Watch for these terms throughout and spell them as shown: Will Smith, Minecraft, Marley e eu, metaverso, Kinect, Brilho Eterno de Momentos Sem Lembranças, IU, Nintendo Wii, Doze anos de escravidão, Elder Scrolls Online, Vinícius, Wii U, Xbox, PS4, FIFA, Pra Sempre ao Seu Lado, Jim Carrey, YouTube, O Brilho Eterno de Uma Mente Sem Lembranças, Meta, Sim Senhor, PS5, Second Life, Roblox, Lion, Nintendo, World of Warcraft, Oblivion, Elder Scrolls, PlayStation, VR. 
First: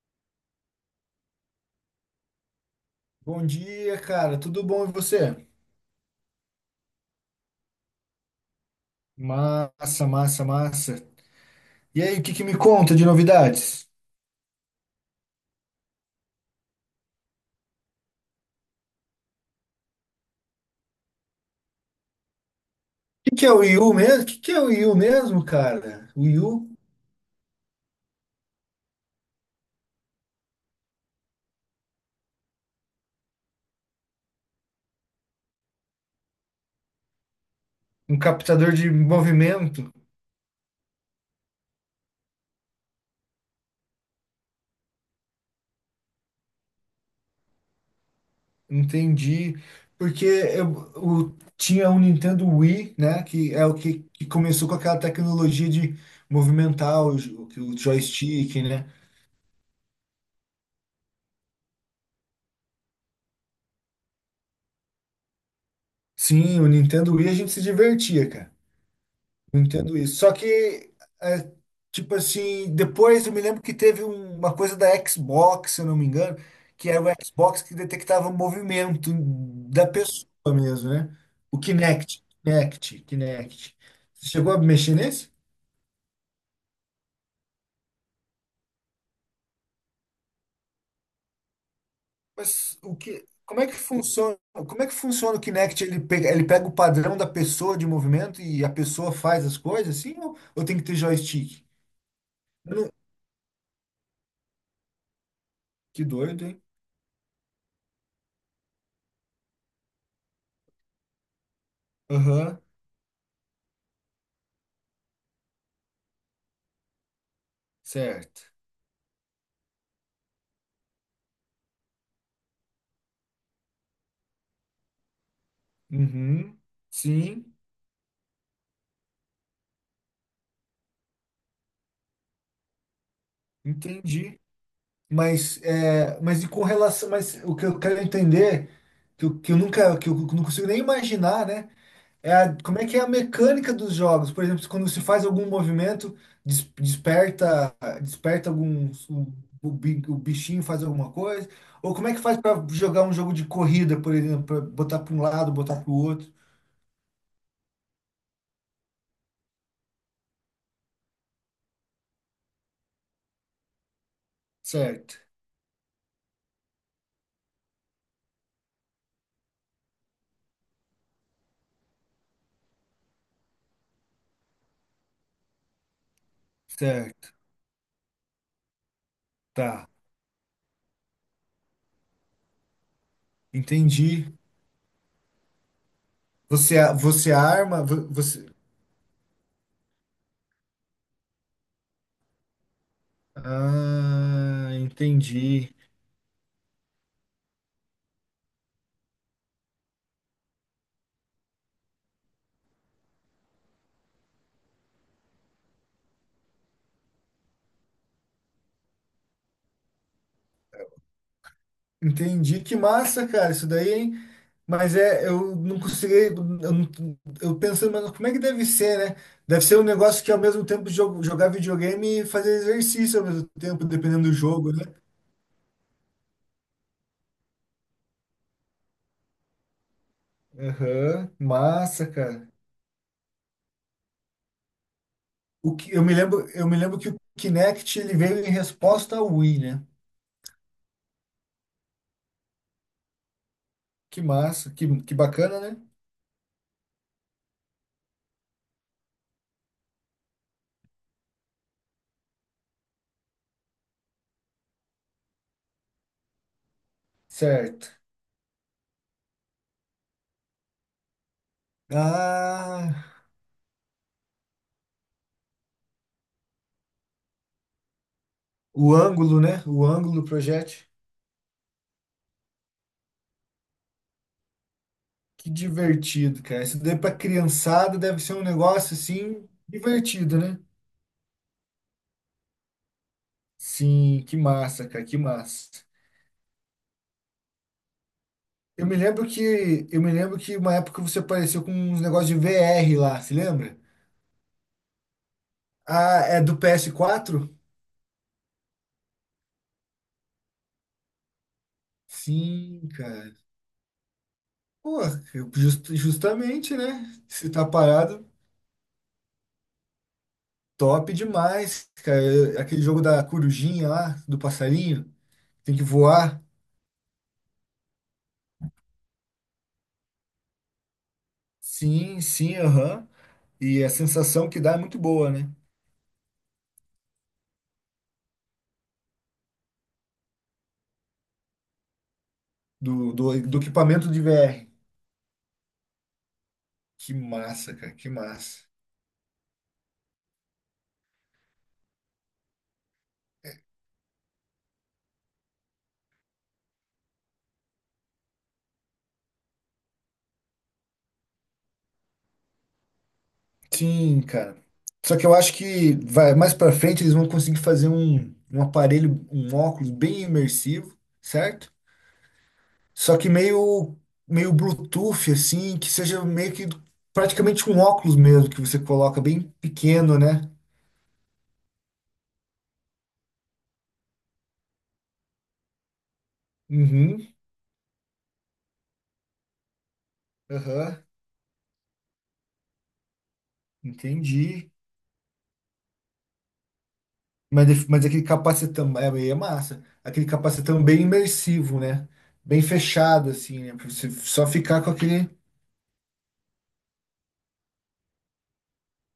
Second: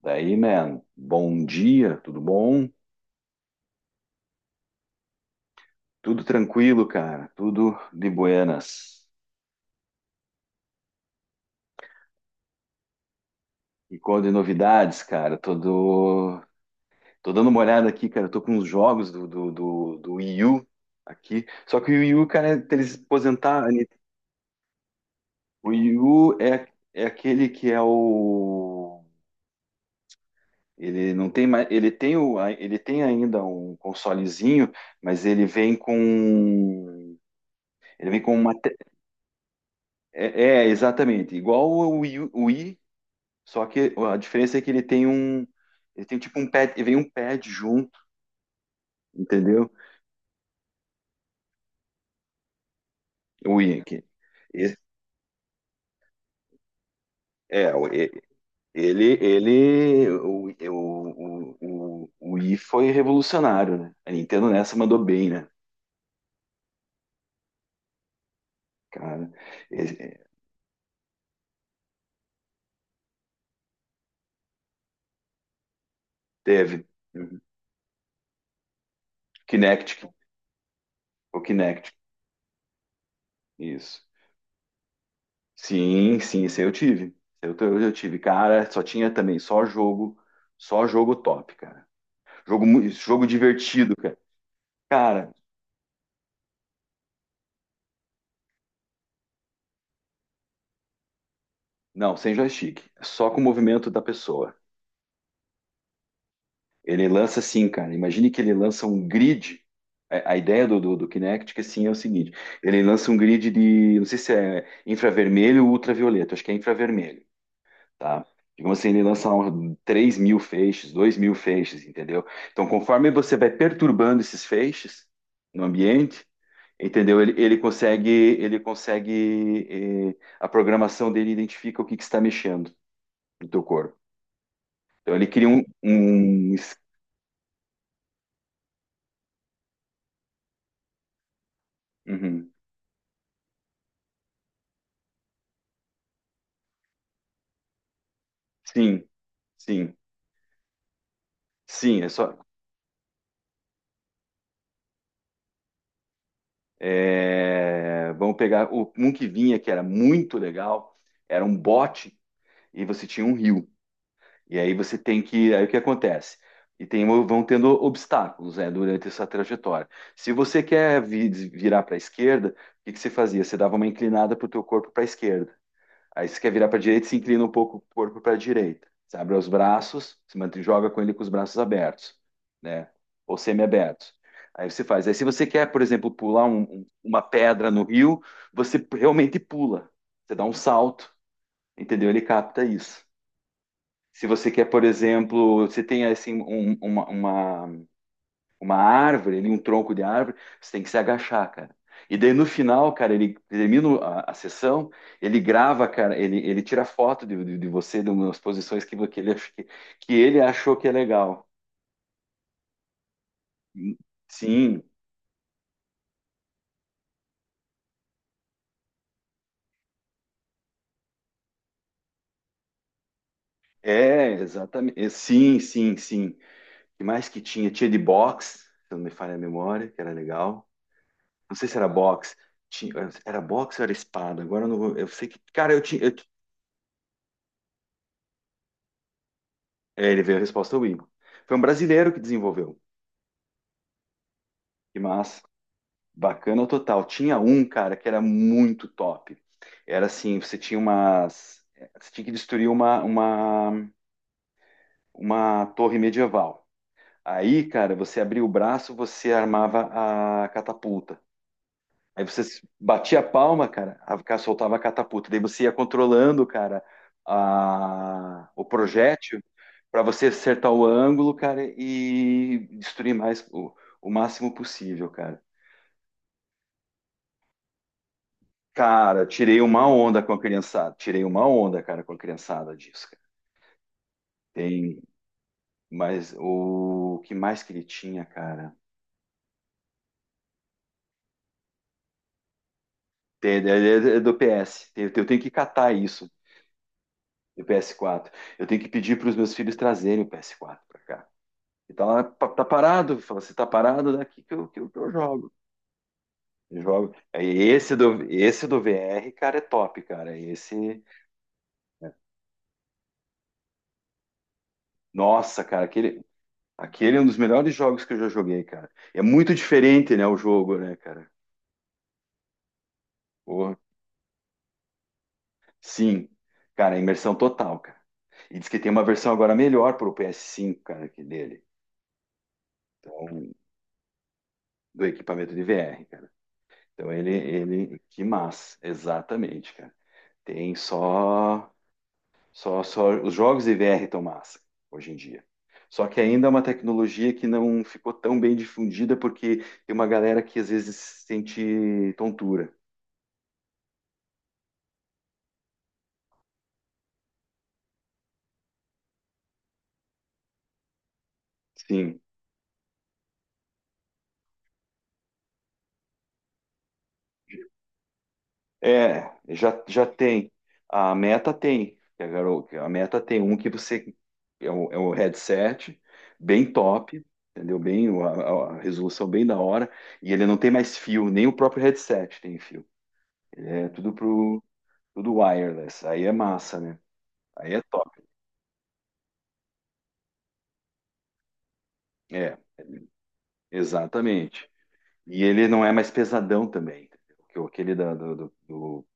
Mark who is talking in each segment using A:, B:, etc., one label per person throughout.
A: Daí, man, bom dia, tudo bom?
B: Bom dia, cara. Tudo bom e você?
A: Tudo tranquilo, cara, tudo de buenas.
B: Massa, massa, massa. E aí, o que que me conta de novidades?
A: E qual de novidades, cara? Tô dando uma olhada aqui, cara, tô com uns jogos do Wii U aqui. Só que o Wii U, cara, eles
B: O que que é o
A: aposentaram.
B: IU mesmo? O que que é o IU mesmo,
A: O Wii
B: cara? O
A: U é,
B: IU?
A: é aquele que é o. Ele não tem mais. Ele tem ainda um consolezinho, mas ele vem com. Ele
B: Um
A: vem com uma.
B: captador de movimento?
A: É, exatamente. Igual o Wii. Só que a diferença é que ele tem um. Ele tem tipo um pad. Vem um pad junto,
B: Entendi.
A: entendeu?
B: Porque eu, tinha um Nintendo Wii, né? Que
A: O
B: é o que,
A: Yankee.
B: que começou com
A: E-
B: aquela tecnologia de movimentar o,
A: É,
B: o
A: o- e-
B: joystick, né?
A: ele, o Wii foi revolucionário, né? A Nintendo nessa mandou bem, né?
B: Sim, o Nintendo Wii a gente se divertia, cara.
A: Cara,
B: Eu
A: E-
B: entendo isso.
A: é,
B: Só que, é, tipo assim, depois eu me lembro que teve uma coisa da Xbox, se eu não me engano,
A: teve.
B: que era o
A: Uhum.
B: Xbox que detectava o movimento da
A: Kinect,
B: pessoa mesmo, né?
A: o
B: O
A: Kinect,
B: Kinect, Kinect, Kinect.
A: isso.
B: Você chegou a mexer nesse?
A: Sim, sim, esse aí eu tive. Esse aí eu tive, cara, só tinha também só jogo top, cara. Jogo,
B: Mas
A: mu-
B: o que,
A: jogo
B: como é que
A: divertido, cara.
B: funciona? Como é que
A: Cara,
B: funciona o Kinect? Ele pega o padrão da pessoa de movimento e a pessoa faz as coisas assim? Ou tem que ter joystick?
A: não, sem
B: Eu
A: joystick.
B: não-
A: Só com o movimento da pessoa.
B: Que doido, hein?
A: Ele lança assim, cara. Imagine que ele lança um grid. A ideia do Kinect, que assim, é o seguinte:
B: Aham,
A: ele lança um grid de, não sei se é infravermelho ou ultravioleta, acho que é infravermelho, tá?
B: certo.
A: Digamos assim, ele lança 3.000 feixes, 2.000 feixes, entendeu? Então, conforme você vai perturbando esses feixes no ambiente,
B: Uhum,
A: entendeu? Ele,
B: sim,
A: ele consegue, ele consegue, eh, a programação dele identifica o que que está mexendo no teu corpo.
B: entendi.
A: Então ele cria
B: Mas,
A: um,
B: é, mas e
A: um
B: com
A: es-
B: relação, mas o que eu quero entender, que eu nunca, que eu não consigo nem imaginar, né? É
A: Uhum.
B: como é que é a mecânica dos jogos? Por exemplo, quando se faz algum movimento, desperta, desperta algum,
A: Sim,
B: o,
A: sim,
B: o bichinho faz alguma coisa? Ou
A: sim, é
B: como é que
A: só.
B: faz para jogar um jogo de corrida, por exemplo, para botar para um lado, botar para o outro?
A: Vamos pegar um que vinha que era muito legal, era um bote e você tinha um rio. E aí você
B: Certo,
A: tem que. Aí o que acontece? Vão tendo obstáculos, né, durante essa trajetória. Se você quer virar para a esquerda, o que que você fazia? Você dava uma inclinada para o teu corpo para a esquerda. Aí você quer virar para a direita, se
B: certo,
A: inclina um pouco o corpo para a direita. Você abre os
B: tá,
A: braços, se mantém, joga com ele com os braços abertos, né? Ou semi abertos.
B: entendi.
A: Aí você faz. Aí se você quer, por exemplo, pular um-
B: Você,
A: um- uma
B: você
A: pedra
B: arma,
A: no rio,
B: você.
A: você realmente pula. Você dá um salto, entendeu? Ele capta isso. Se você quer,
B: Ah,
A: por exemplo,
B: entendi.
A: você tem assim uma árvore ali, um tronco de árvore, você tem que se agachar, cara. E daí no final, cara, ele termina a sessão, ele grava, cara, ele tira foto de você, de umas posições que ele achou que é legal.
B: Entendi. Que massa, cara, isso daí, hein?
A: Sim,
B: Mas é, eu não consegui. Eu, não, eu pensando, mas como é que deve ser, né? Deve ser um negócio que ao mesmo tempo jogar videogame e fazer exercício ao mesmo tempo, dependendo
A: é,
B: do jogo, né?
A: exatamente. Sim, sim, sim. O que mais que tinha? Tinha de boxe, se não me falha a memória, que era legal.
B: Aham,
A: Não sei se era, aham,
B: massa,
A: boxe.
B: cara.
A: Tinha, Era boxe ou era espada? Agora eu não vou. Eu sei que. Cara,
B: O
A: eu
B: que,
A: tinha.
B: eu me lembro que o Kinect ele veio em resposta ao Wii, né?
A: Ele veio a resposta Wii. Foi um brasileiro que desenvolveu.
B: Que massa,
A: Que
B: que
A: massa.
B: bacana, né?
A: Bacana total. Tinha um, cara, que era muito top. Era assim, você tinha umas. Você tinha que destruir uma torre medieval. Aí,
B: Certo.
A: cara, você abria o braço, você armava a catapulta. Aí você s-
B: Ah,
A: batia a palma, cara, a cara soltava a catapulta. Daí você ia controlando, cara, o
B: o ângulo,
A: projétil
B: né? O
A: para
B: ângulo do
A: você acertar o
B: projeto.
A: ângulo, cara, e destruir mais o máximo possível, cara.
B: Que divertido, cara. Isso daí pra criançada deve ser um negócio
A: Cara,
B: assim
A: tirei uma onda com
B: divertido,
A: a
B: né?
A: criançada. Tirei uma onda, cara, com a criançada disso, cara.
B: Sim, que massa,
A: Tem,
B: cara, que massa.
A: mas o que mais que ele tinha, cara?
B: Eu me lembro que eu me lembro que uma época você apareceu com uns negócios de VR lá, se
A: Tem, é,
B: lembra?
A: é- é do PS. Eu tenho que catar
B: Ah,
A: isso
B: é do PS4?
A: do PS4. Eu tenho que pedir para os meus filhos trazerem o PS4 para cá. E tá lá, tá
B: Sim,
A: parado.
B: cara.
A: Fala, se tá parado, daqui que eu, que eu, que
B: Pô,
A: eu
B: eu-
A: jogo.
B: justamente,
A: Eu
B: né?
A: jogo. Aí,
B: Se tá
A: Esse do,
B: parado,
A: esse do VR, cara, é top, cara.
B: top demais, cara. Eu, aquele jogo da corujinha lá, do passarinho,
A: Nossa,
B: tem que
A: cara, aquele,
B: voar.
A: aquele é um dos melhores jogos que eu já joguei, cara. É muito diferente, né, o jogo, né, cara?
B: Sim, sim, aham.
A: Porra.
B: E a sensação que dá é muito boa, né?
A: Sim, cara, imersão total, cara. E diz que tem uma versão agora melhor para o PS5, cara, que dele,
B: Do, do,
A: com-
B: do equipamento de VR.
A: do equipamento de VR, cara. Então
B: Que
A: ele,
B: massa, cara,
A: ele,
B: que
A: que
B: massa.
A: massa, exatamente, cara. Tem só os jogos de VR estão massa hoje em dia. Só que ainda é uma tecnologia que não ficou tão bem difundida porque tem uma galera que às vezes sente tontura.
B: Sim, cara. Só que eu acho que vai mais pra frente eles vão conseguir fazer um, um aparelho, um óculos bem imersivo, certo?
A: Sim,
B: Só que meio meio Bluetooth assim, que seja meio que praticamente um óculos mesmo que você coloca
A: é,
B: bem
A: já
B: pequeno, né?
A: tem. A Meta tem. Que A garo- que a Meta tem um que você. É um headset bem top,
B: Uhum,
A: entendeu? Bem, a resolução bem da hora. E ele não tem mais
B: aham,
A: fio, nem o próprio headset tem fio. É tudo pro,
B: entendi.
A: tudo wireless. Aí é massa, né?
B: Mas,
A: Aí é
B: mas aquele
A: top.
B: capacetão é, é massa. Aquele capacetão bem imersivo, né?
A: É,
B: Bem fechado, assim, né? Pra você só
A: exatamente.
B: ficar com aquele.
A: E ele não é mais pesadão também, entendeu? Aquele da, do, do- do-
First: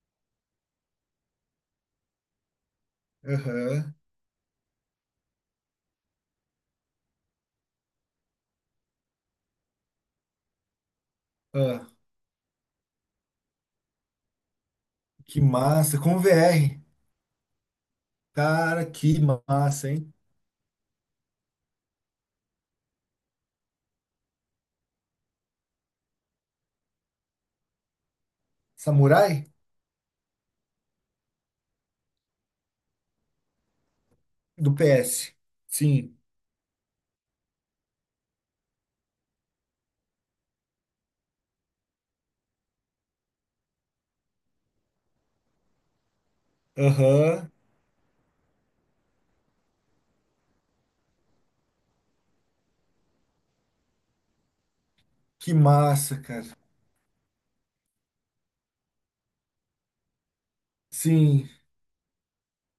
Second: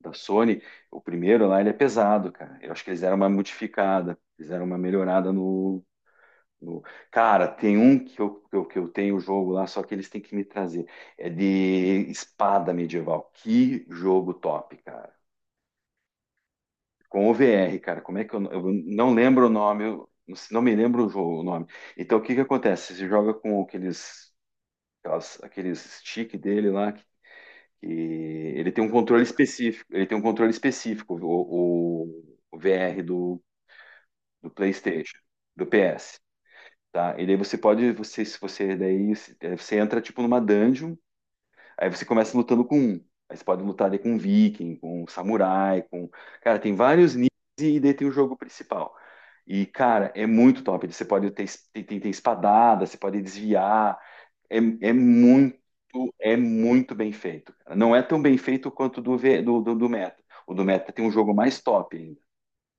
A: da Sony, o primeiro lá, ele é pesado, cara. Eu acho que eles deram uma
B: Aham.
A: modificada, fizeram uma melhorada no. O- Cara, tem um que eu tenho o jogo lá, só que eles têm que me trazer. É
B: Ah,
A: de espada medieval. Que jogo top, cara.
B: que massa. Com VR.
A: Com o VR, cara. Como é que eu,
B: Cara,
A: não
B: que
A: lembro o nome,
B: massa,
A: eu
B: hein?
A: não me lembro o jogo, o nome. Então, o que que acontece? Você joga com aqueles stick dele lá, que ele tem um controle
B: Samurai?
A: específico. Ele tem um controle específico, o VR do
B: Do
A: PlayStation,
B: PS.
A: do
B: Sim.
A: PS. Tá, e daí você pode, você, se você, daí se- eh, você entra tipo numa dungeon, aí você começa lutando com um. Aí você pode lutar daí com um viking, com um samurai, com. Cara, tem vários níveis
B: Aham.
A: e daí tem o jogo principal. E, cara, é muito top. Você pode ter, es- tem, tem, tem espadada, você pode desviar. É, é
B: Que
A: muito,
B: massa,
A: é
B: cara.
A: muito bem feito, cara. Não é tão bem feito quanto do Meta. O do Meta tem um jogo
B: Sim.
A: mais top ainda.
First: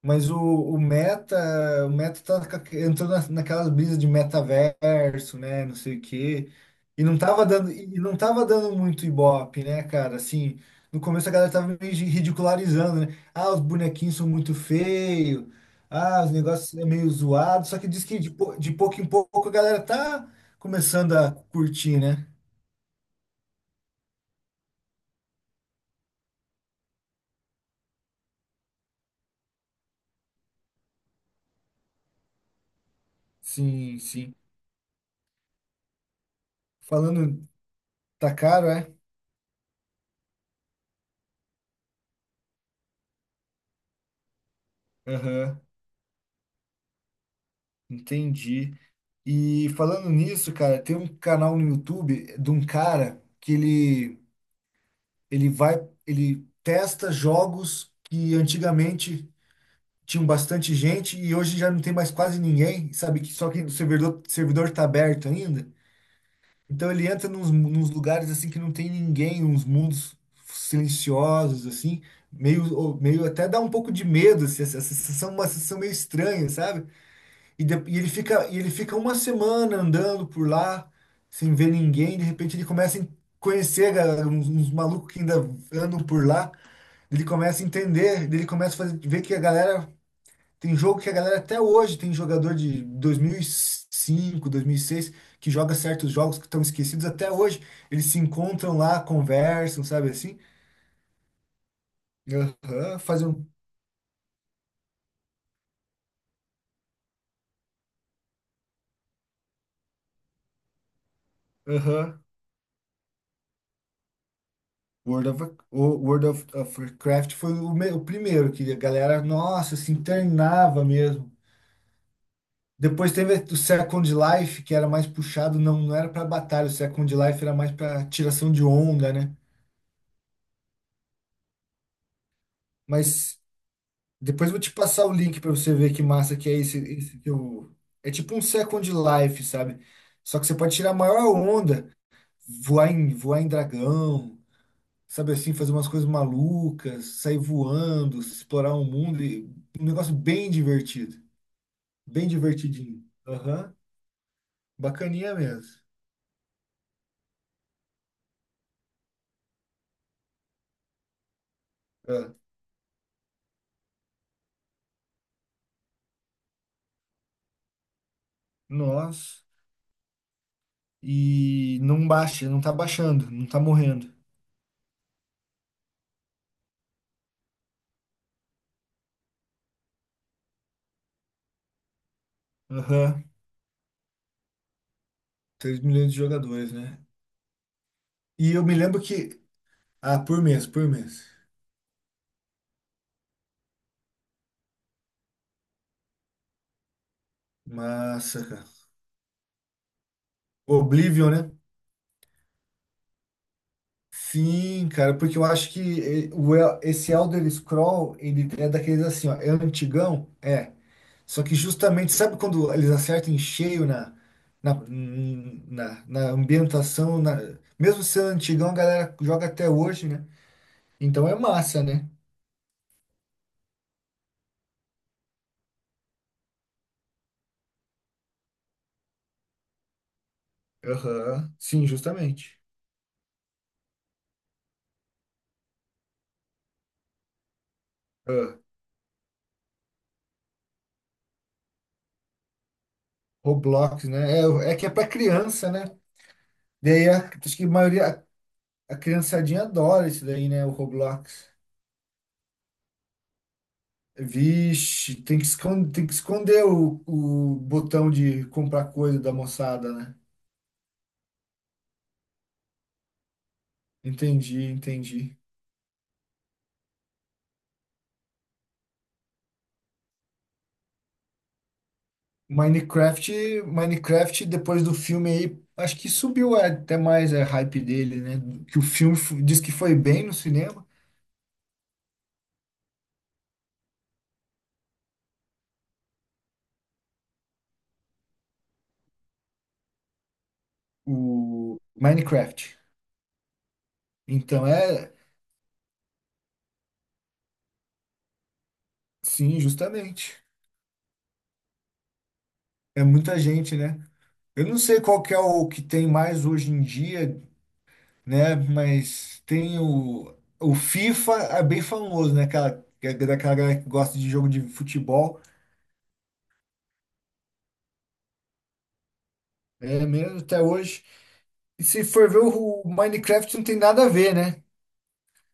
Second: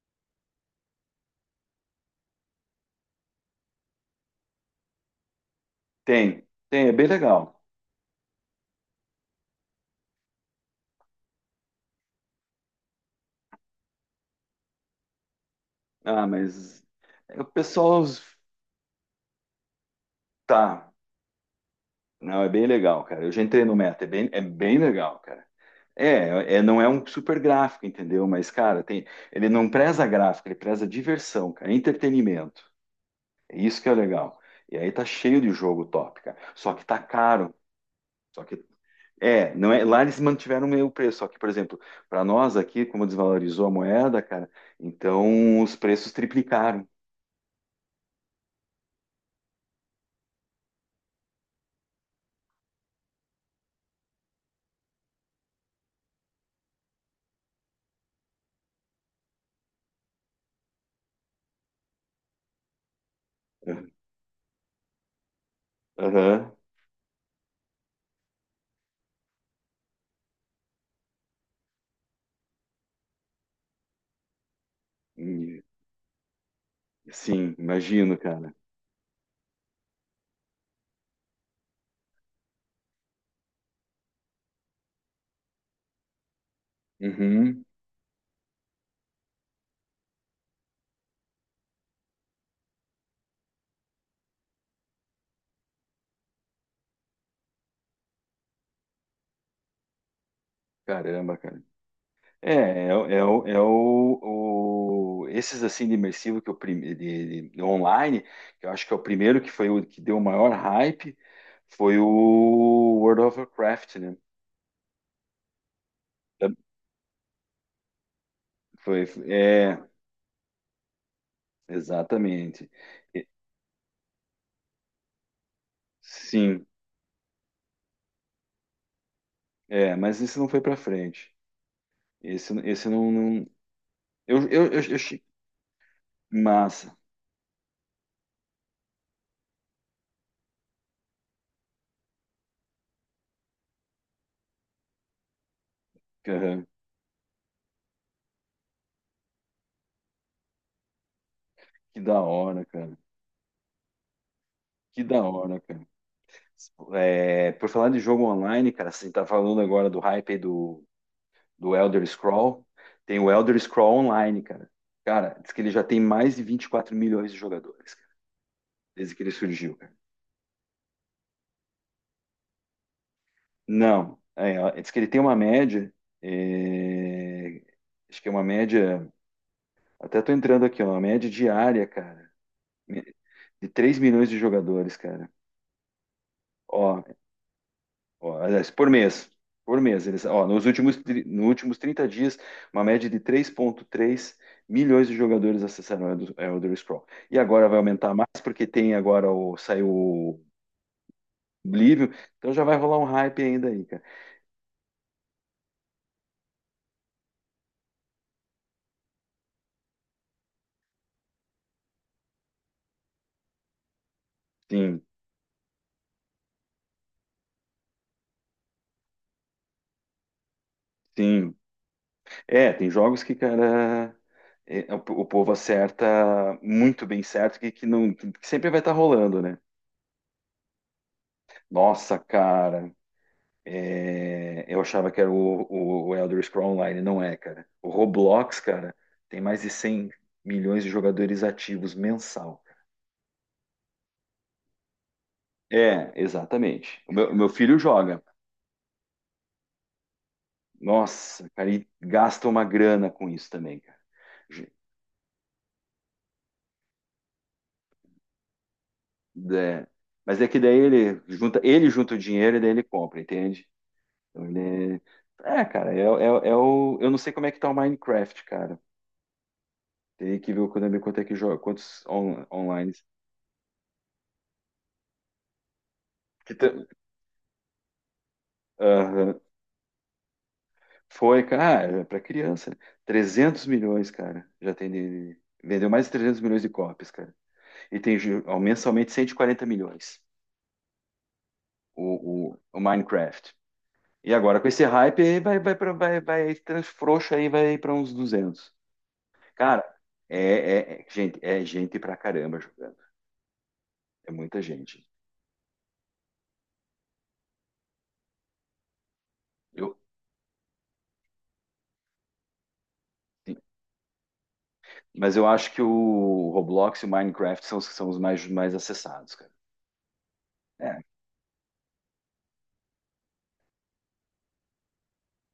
B: Mas o Meta tá, entrou na, naquelas brisas de metaverso, né, não sei o
A: Tem,
B: quê.
A: tem, é
B: E
A: bem
B: não tava
A: legal.
B: dando, e não tava dando muito ibope, né, cara? Assim, no começo a galera tava meio ridicularizando, né? Ah, os bonequinhos são muito feios. Ah,
A: Ah,
B: os negócios
A: mas
B: é meio
A: o
B: zoado. Só que
A: pessoal
B: diz que de, de pouco em pouco a galera tá
A: tá.
B: começando a curtir, né?
A: Não, é bem legal, cara. Eu já entrei no Meta, é bem legal, cara. É, não é um super gráfico, entendeu? Mas, cara, ele não preza gráfico, ele preza diversão, cara, entretenimento. É isso que é
B: Sim, sim.
A: legal. E aí tá cheio de jogo top, cara. Só que tá
B: Falando,
A: caro.
B: tá
A: Só que
B: caro, é?
A: não é, lá eles mantiveram meio preço, só que, por exemplo, para nós aqui, como desvalorizou a moeda, cara, então
B: Aham.
A: os preços triplicaram.
B: Entendi. E falando nisso, cara, tem um canal no YouTube de um cara que ele vai, ele testa jogos que antigamente tinham bastante gente e hoje já não tem mais quase ninguém, sabe? Que só que o servidor, servidor tá aberto ainda.
A: Aham.
B: Então ele entra nos, nos lugares assim que não tem ninguém, uns mundos silenciosos assim, meio, meio até dá um pouco de medo, assim, essa sensação, uma sensação meio estranha, sabe?
A: Sim,
B: E,
A: imagino, cara.
B: e ele fica uma semana andando por lá, sem ver ninguém. De repente ele começa a conhecer uns, uns malucos que ainda andam por lá. Ele começa
A: Uhum.
B: a entender, ele começa a ver que a galera. Tem jogo que a galera até hoje tem jogador de 2005, 2006, que joga certos jogos que estão esquecidos até hoje. Eles se encontram lá, conversam, sabe assim?
A: Caramba, cara. É, é,
B: Aham,
A: o, é
B: fazem
A: o,
B: um.
A: é o- esses assim de imersivo que eu prim- de online, que eu acho que é o primeiro que foi o que deu o maior hype, foi o
B: Aham.
A: World of Warcraft, né?
B: World of, o World of,
A: Da-
B: of Warcraft foi o, o primeiro que a
A: Foi,
B: galera, nossa,
A: é,
B: se internava mesmo.
A: exatamente.
B: Depois
A: E-
B: teve o Second Life, que era mais puxado, não, não era para
A: Sim,
B: batalha, o Second Life era mais para tiração de onda, né?
A: é, mas esse não foi pra frente. Esse não,
B: Mas
A: não. eu,
B: depois eu vou
A: eu,
B: te
A: eu, eu
B: passar o
A: achei
B: link para você ver que massa que é esse,
A: massa,
B: esse que eu... É tipo um Second Life, sabe? Só que você pode tirar a maior onda, voar em dragão, sabe assim, fazer umas coisas
A: cara.
B: malucas, sair voando, explorar o mundo, e um negócio bem divertido,
A: Que da
B: bem
A: hora, cara.
B: divertidinho. Aham,
A: Que da
B: bacaninha
A: hora,
B: mesmo.
A: cara. É, por falar de jogo online, cara, você tá falando agora do hype aí do do Elder
B: Ah,
A: Scroll. Tem o Elder Scroll Online, cara. Cara, diz que ele já tem mais de 24 milhões de jogadores, cara, desde que ele
B: nossa,
A: surgiu, cara.
B: e não baixa, não tá baixando, não tá morrendo.
A: Não, ó, diz que ele tem uma média, é, acho que é uma média, até tô entrando aqui, ó, uma média diária, cara,
B: Aham,
A: de 3 milhões de jogadores, cara.
B: 3 milhões de jogadores, né?
A: Ó, ó,
B: E eu
A: aliás,
B: me
A: por
B: lembro
A: mês.
B: que,
A: Por mês.
B: ah,
A: Eles,
B: por
A: ó, nos
B: mês, por
A: últimos, tri-
B: mês.
A: nos últimos 30 dias, uma média de 3,3 milhões de jogadores acessaram o Elder Scrolls. E agora vai aumentar mais,
B: Massa, cara.
A: porque saiu o
B: Oblivion, né?
A: Oblivion. Então já vai rolar um hype ainda aí, cara.
B: Sim, cara, porque eu acho que eh, esse Elder Scroll, ele é daqueles assim, ó, é antigão? É. Só que justamente, sabe quando eles acertam em cheio na, na,
A: Sim,
B: na, na ambientação, na, mesmo sendo antigão, a galera joga até hoje, né? Então é
A: sim.
B: massa, né?
A: É, tem jogos que, cara. O povo acerta muito bem certo, que, não, que sempre vai estar rolando, né?
B: Aham, sim,
A: Nossa,
B: justamente.
A: cara. É, eu achava que era o Elder Scrolls Online, não é, cara. O
B: Ah,
A: Roblox, cara, tem mais de 100 milhões de jogadores ativos mensal.
B: Roblox, né? É, é que é pra criança, né?
A: É, exatamente.
B: Daí
A: O meu, o meu
B: acho que a
A: filho joga.
B: maioria, a criançadinha adora isso daí, né? O
A: Nossa,
B: Roblox.
A: cara, e gasta uma grana com isso também, cara. Ju-
B: Vixe, tem que esconder o botão de comprar coisa da
A: é,
B: moçada, né?
A: mas é que daí ele junta o dinheiro e daí ele compra, entende? Então
B: Entendi,
A: ele
B: entendi.
A: é, é, cara, eu não sei como é que tá o Minecraft, cara. Teria que ver o Konami quanto é que joga, quantos online.
B: Minecraft, Minecraft, depois do filme aí, acho que
A: Que
B: subiu
A: tam-
B: até mais a hype dele, né? Que o filme
A: Aham.
B: diz que foi bem no cinema,
A: Foi, cara, para criança. 300 milhões, cara. Já tem vendeu mais de 300 milhões de cópias, cara. E ó, mensalmente 140 milhões
B: o
A: o, o,
B: Minecraft.
A: o Minecraft. E agora
B: Então
A: com esse
B: é,
A: hype aí vai frouxo aí vai para uns 200.
B: sim,
A: Cara, é,
B: justamente.
A: é- é- gente, é gente pra caramba jogando.
B: É muita gente, né?
A: É muita
B: Eu não sei
A: gente.
B: qual que é o que tem mais hoje em dia, né? Mas tem
A: Eu
B: o FIFA, é bem famoso, né? Aquela, que é daquela galera que gosta de jogo de
A: mas
B: futebol,
A: eu acho que o Roblox e o Minecraft são os mais acessados, cara.
B: é mesmo até
A: É.
B: hoje. E se for ver o Minecraft, não tem nada a ver, né?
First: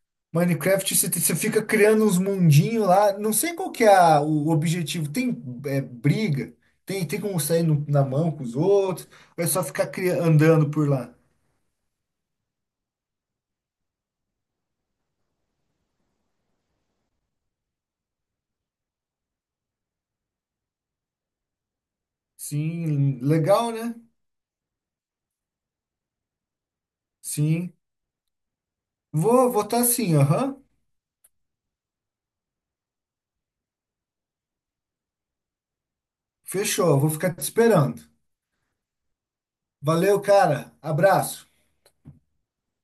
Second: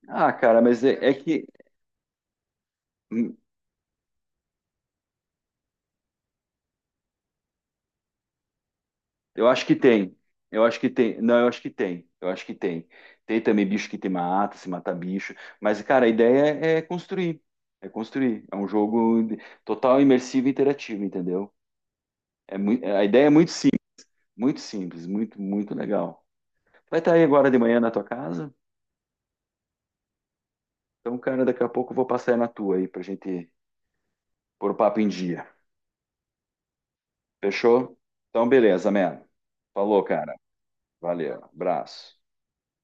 A: Ah, cara, mas é,
B: Minecraft, você
A: é
B: você
A: que
B: fica criando uns mundinhos lá. Não
A: hum,
B: sei qual que é o objetivo. Tem é, briga? Tem, tem como sair na mão com os outros? Ou
A: Eu
B: é só
A: acho que
B: ficar
A: tem. Eu
B: andando
A: acho
B: por
A: que
B: lá?
A: tem. Não, eu acho que tem. Eu acho que tem. Tem também bicho que te mata, se mata bicho. Mas, cara, a ideia é construir. É construir. É um jogo total imersivo e interativo, entendeu? A
B: Sim,
A: ideia é muito
B: legal,
A: simples,
B: né?
A: muito simples, muito, muito legal. Vai estar aí agora de
B: Sim.
A: manhã na tua casa?
B: Vou votar sim, aham.
A: Então, cara, daqui a pouco eu vou passar aí na tua aí pra gente pôr o papo em dia.
B: Fechou, vou ficar te
A: Fechou?
B: esperando.
A: Então, beleza, man. Falou,
B: Valeu,
A: cara.
B: cara.
A: Valeu.
B: Abraço.
A: Abraço.